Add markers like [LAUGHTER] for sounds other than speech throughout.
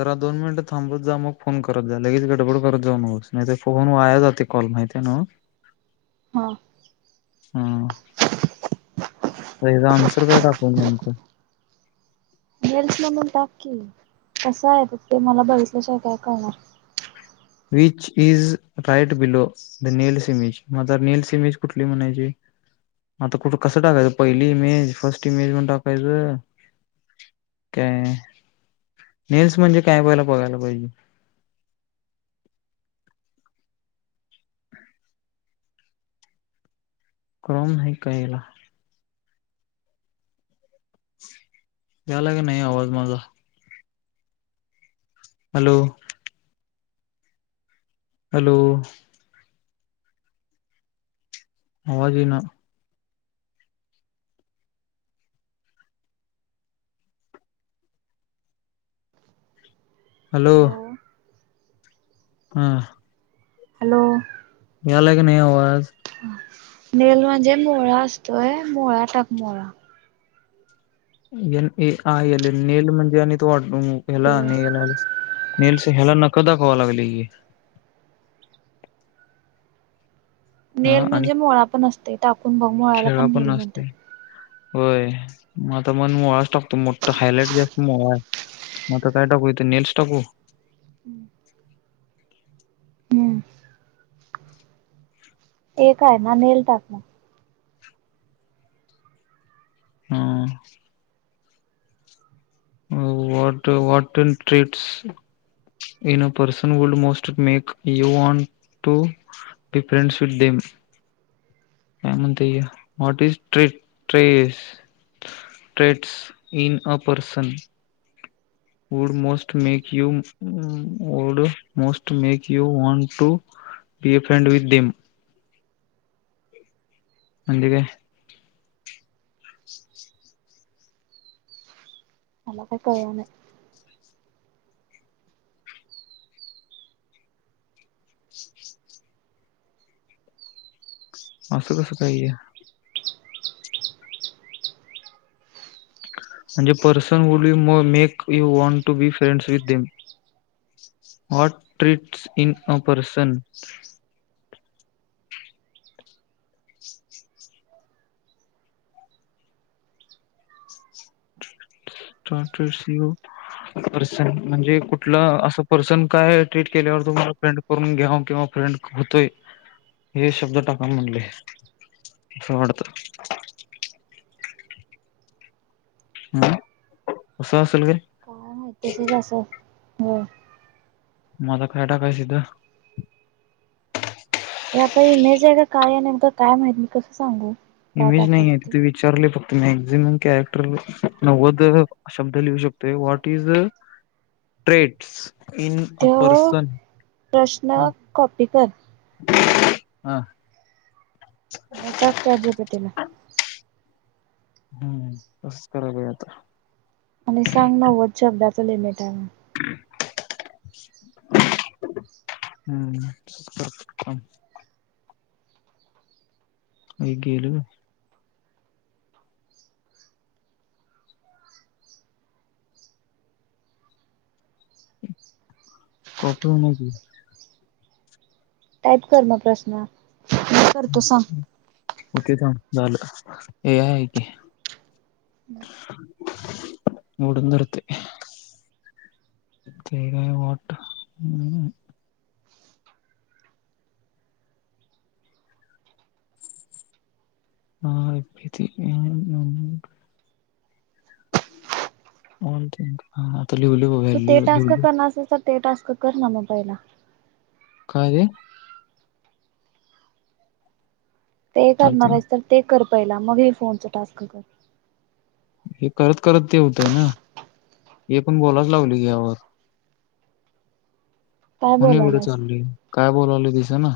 जरा दोन मिनिटं थांबत जा मग फोन करत जा लगेच गडबड करत जाऊ नकोस नाही तर फोन वाया जाते कॉल माहितीये नव्ह. [INAUDIBLE] हा. ह ह्याचं आनसर काय टाकू नेमकं गेल्स म्हणुन टाक की कसं आहे तर ते मला बघितल्या शिवाय काय कळणार which is right below the nails image म तर नेल्स इमेज कुठली म्हणायची. म अता कुठ कसं टाकायचं पहिली इमेज फस्ट इमेज म्हण टाकायचं. काय नेल्स म्हणजे काय मला बघायला पाहिजे. क्रोम नाही का ह्याला झाला का नाही आवाज माझा हॅलो हॅलो आवाज येईना. हॅलो हा. हॅलो यायला क नाही आवाज नेल म्हणजे मोळा असतोय मोळा टाक मोळा. N A I L nail म्हणजे आणि हेला हॅलो नेल आलं नेल्स ह्याला नखं दाखवा लागली की. हा नेल आणि म्हणजे मुळा पण असते टाकून बघ मुळ्याला खेळा पण नेल नसते म्हणत्यात. होय म आता मन मोळाच टाकतो मोठ्ठा हायलाइट जास्त मोळा हे मता काय टाकू इथ नेल्स टाकू. हम्म एकय ना नेल टाकण. हम. वाट what in traits. In a person would most make you want to difference with them. काय म्हणता ये वॉट इज टे traits. Traits in a person. Would must make you would must make you want to. Be a friend with them. म्हणजे काय मला काय कळलं नाही असं कसं काही आहे. म्हणजे person would you make you want to be friends with them. What traits in a person. तटर सिओ. पर्सन म्हणजे कुठलं असं पर्सन काय ट्रीट केल्यावर तुम्हाला फ्रेंड करून घ्या किंवा. होतोय हे शब्द टाकाय म्हणले. स वाडत. हम अस असलं काय काय माहती तसंच असलं होय मग आता काय टाकायचं इथ आता इमेज आहे का काय आहे नेमक काय माहित मी कसं सांगू. काय इमेज नाही टाकायचं आहे ति ते त विचारले फक्त. मॅक्झिमम कॅरेक्टर नव्वद शब्द लिहू शकतो what is traits in a तो पर्सन हा. प्रश्न कॉपी कर हा. [UNINTELLIGIBLE] हम्म तसंच कराब आता. आणि सांग नववच शब्दाच लिमिट आहे. [UNINTELLIGIBLE] हम्म. आई गेलना. [UNINTELLIGIBLE] टाईप कर म प्रश्न. मी करतो सांग हो तेच झालं हे आहे की. [UNINTELLIGIBLE] उडून धरते. ते काय वाट हम्म. [UNINTELLIGIBLE] [UNINTELLIGIBLE] तू ते टास्क लिहले करणार असेल तर ते टास्क कर ना मोबाईला. काय. ते करणार आहेच तर ते कर पाहिला मग हे फोनच टास्क कर. हे करत करत ते होतय ना हे पण बोलाच लावली घे वर. काय मून एवढं बोलायलास चालय काय बोलावले दिस ना.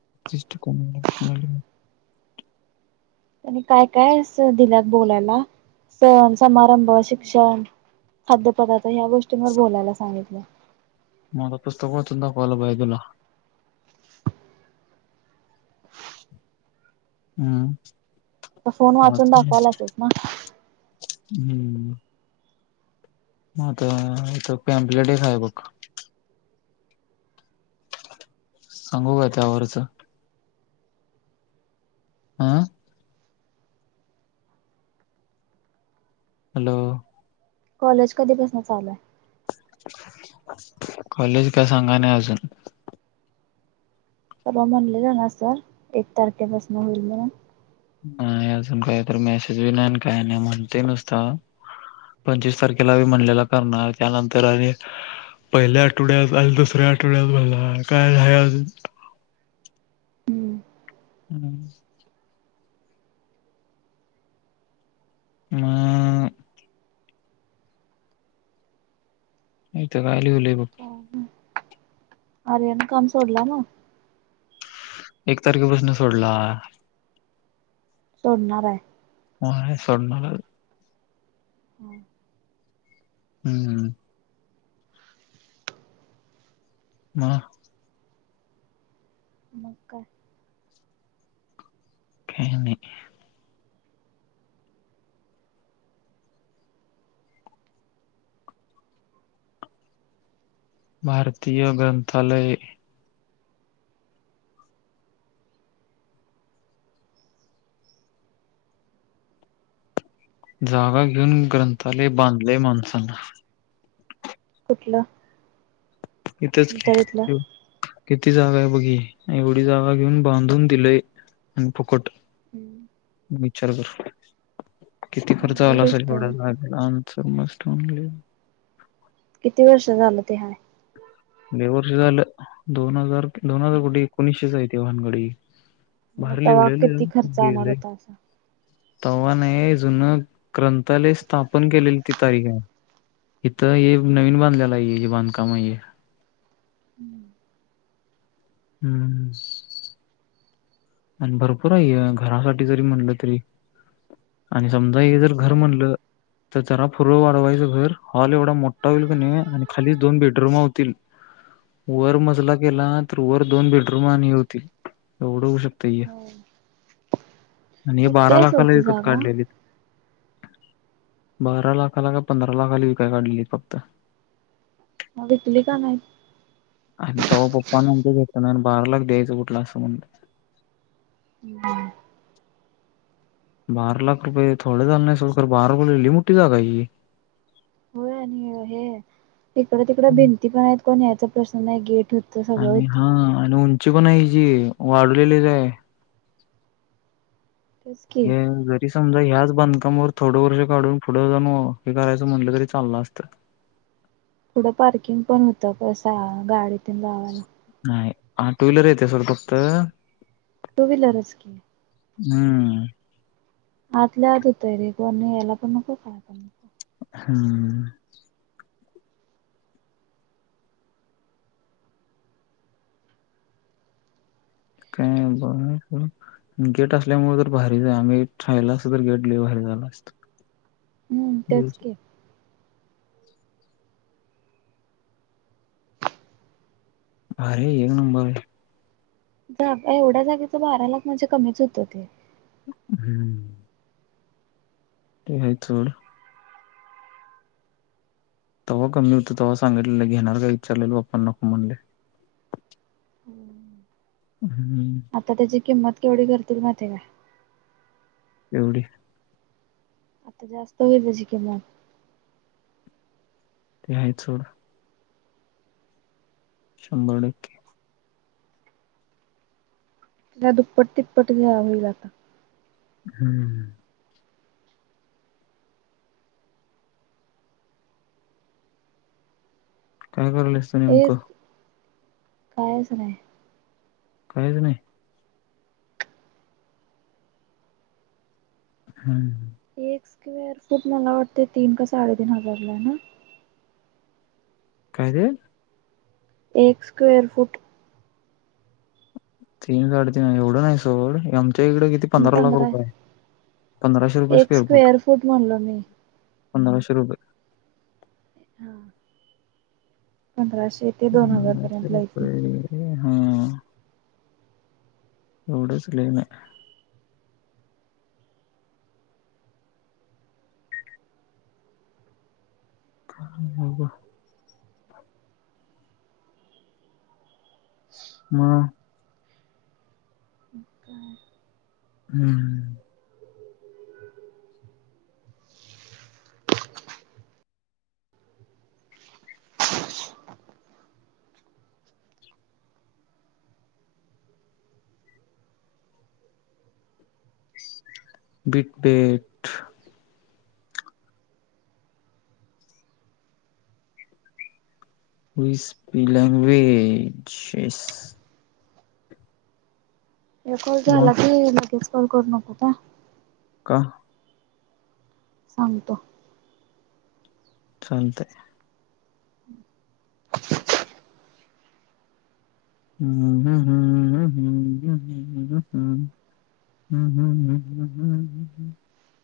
[UNINTELLIGIBLE] त्यांनी काय काय दिल्या बोलायला सण समारंभ शिक्षण खाद्यपदार्थ ह्या गोष्टींवर बोलायला सांगितलं. मला पुस्तक वाचून दाखवायला पाहिजेल. हम्म. फोन वाचून दाखवालायसच ना. हम्म. मग आता पॅम्प्लेट एक आहे बघ. सांगू का त्यावरचं. आ. हॅलो. कॉलेज कधी पासून चालू हाय. कॉलेज काय सांगाय नाही अजून. म्हणलेला ना सर एक तारखेपासन होईल म्हणून. ह अजून काहीत मेसेज बी नाही काय नाही म्हणतोय नुस्ता हा पंचव्वीस तारखेला म्हणलेला करणार त्यानंतर आणि पहिल्या आठवड्यात आणि दुसऱ्या आठवड्यात म्हंटला काय नाही अजून हम्म. म. इथं काय लिवलंय बघ. आर्या न काम सोडला नव्ह. एक तारखेपासन सोडला. सोडणार आहे. [UNINTELLIGIBLE] सोडणारा. हा हम्म हम्म. म. [UNINTELLIGIBLE] काही नाही. भारतीय ग्रंथालय जागा घेऊन ग्रंथालय बांधले माणसांना. कुठलं. इथच की तुमच्या तिथलं किती जागा आहे बघ ही एवढी जागा घेऊन बांधून दिलय आणि फुकट. विचार कर. किती खर्च चांगली आला असेल गोष्ट आहे एवढ्याला आमचं. किती वर्ष झालं ते हाय. लय वर्ष झालं दोन हजार दोन हजार कुठे एकोणीसशेची आहे भानगड ही मग बाहेर तवा लिवलेलं किती खर्च येणार गेलय. होता असा तवा नाही जुन ग्रंथालय स्थापन केलेली ती तारीख आहे. इथं हे नवीन बांधलेलं आहे ज बांधकाम आहे. हम्म. हम्म ह. आणि भरपूर आहे घरासाठी जरी म्हणलं तरी आणि समजा हे जर घर होय म्हणलं. तर जरा पुढं वाढवायचं घर हॉल एवढा मोठा होईल क नाही आणि खालीच दोन बेडरूमा होतील. वर मजला केला तर वर दोन बेडरूम आणि होतील एवढं होऊ शकत. होय आणि हे मोठी बारा आहे सोड लाखाला ती विकत जागा काढलय. बारा लाखाला का पंधरा लाखाली विकय काढलेली फक्त विकली का नाही आणि तवा पप्पा म्हणत. बारा लाख द्यायचं कुठलं असं म्हणत. बारा लाख रुपये थोडे झाले नाही सोड खरं लय मोठी जागा आहे ही. हो आणि हे तिकड तिकड हं. भिंती पण आहेत कोण याचा प्रश्न नाही. गेट होतं सगळं आणि होतं हा आणि उंची पण हाय याची वाढवलेलीच आहे. तेच की हे जरी समजा ह्याच बांधकामावर थोडं वर्ष काढून पुढं जाऊ हे करायचं म्हटलं तरी चाललं असतं. [UNINTELLIGIBLE] पुडं पार्किंग पण होतं कस गाडीतून लावायला. नाही हा टू व्हीलर येत असेल फक्त टू व्हीलरच की. हम्. आतले आत होतोय रे तेला पण नको काय नको. हम्म.... काय बघ गेट असल्यामुळे तर भारीच आम्ही राहिला अस तर गेट भारी. [UNINTELLIGIBLE] हम्म त्याच के अरे येणा [UNINTELLIGIBLE] जा एवढ्या जागेच बारा लाख म्हणजे कमीच होत ते. हम्म. ते आहेच. [UNINTELLIGIBLE] तेव्हा कमी होतो तेव्हा सांगितल घेणार काय विचारलेल तेव्हा पप्पा नको म्हणले. हम्म आता त्याची किंमत केवढी करतील माहिती हाय का? एवढी. आता जास्त होईल त्याची किम्मत. ते आहे सोड शंभर टक्के. तिला दुप्पट, तिप्पट लिलाव होईल आता. हम्म. काय करायलीस तु नेमकं? कायचं नाहीय. काहीच नाही. हम्म. एक स्क्वेअर फूट मला वाटते तीन का साडेतीन हजार ला ना? काय रे.? एक स्क्वेअर फुट. तीन, साडे-तीन एवढं नाही सोड त्याचा इकडे किती पंधरा लाख रुपये आहे पंधराशे रुपये एक स्क्वेअर फुट. फूट म्हणलो मी. पंधराशे रुपये. हा.... पंधराशे. ते दोन हजार पर्यंतला [UNINTELLIGIBLE] इथलं. हा एवढचं [UNINTELLIGIBLE] [UNINTELLIGIBLE] हा.. हम्म हम. बीट-बेट हुंएसपी लँंगवेज जेस् कॉल मग झाला की लगेच कॉल करू नको का? का? सांगतो.. चालतयृ. हम्म हम, हम हमम, हम् ह हम.... हम्म हम्म हम्म हम्म हम्म हम्म हम्म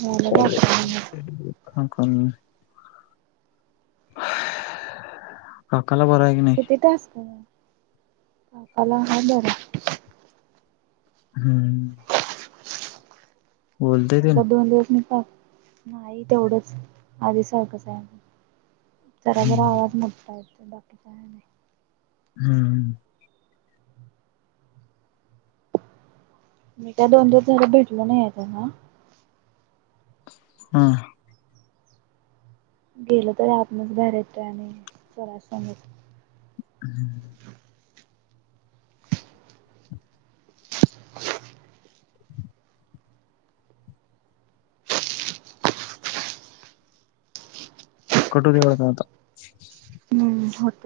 झालं बारा मिनिट. रिकामा ऑडिओ किती तास [UNINTELLIGIBLE] हम्म. बोलतय ते आता दोन दिवस म का नाही तेवढंच आधी सारखंच आहे. जरा जरा हम्म आवाज मुठता य बाकी का? हम्. मी का दोन दिवस झारा भेटलो नाही त्यांना. हा. गेल तरी आपणच बाहेर येतोय आणि सरा सांगत. हम्म. अस अच्छा. कटु देवढ नव्हता. हम् होत.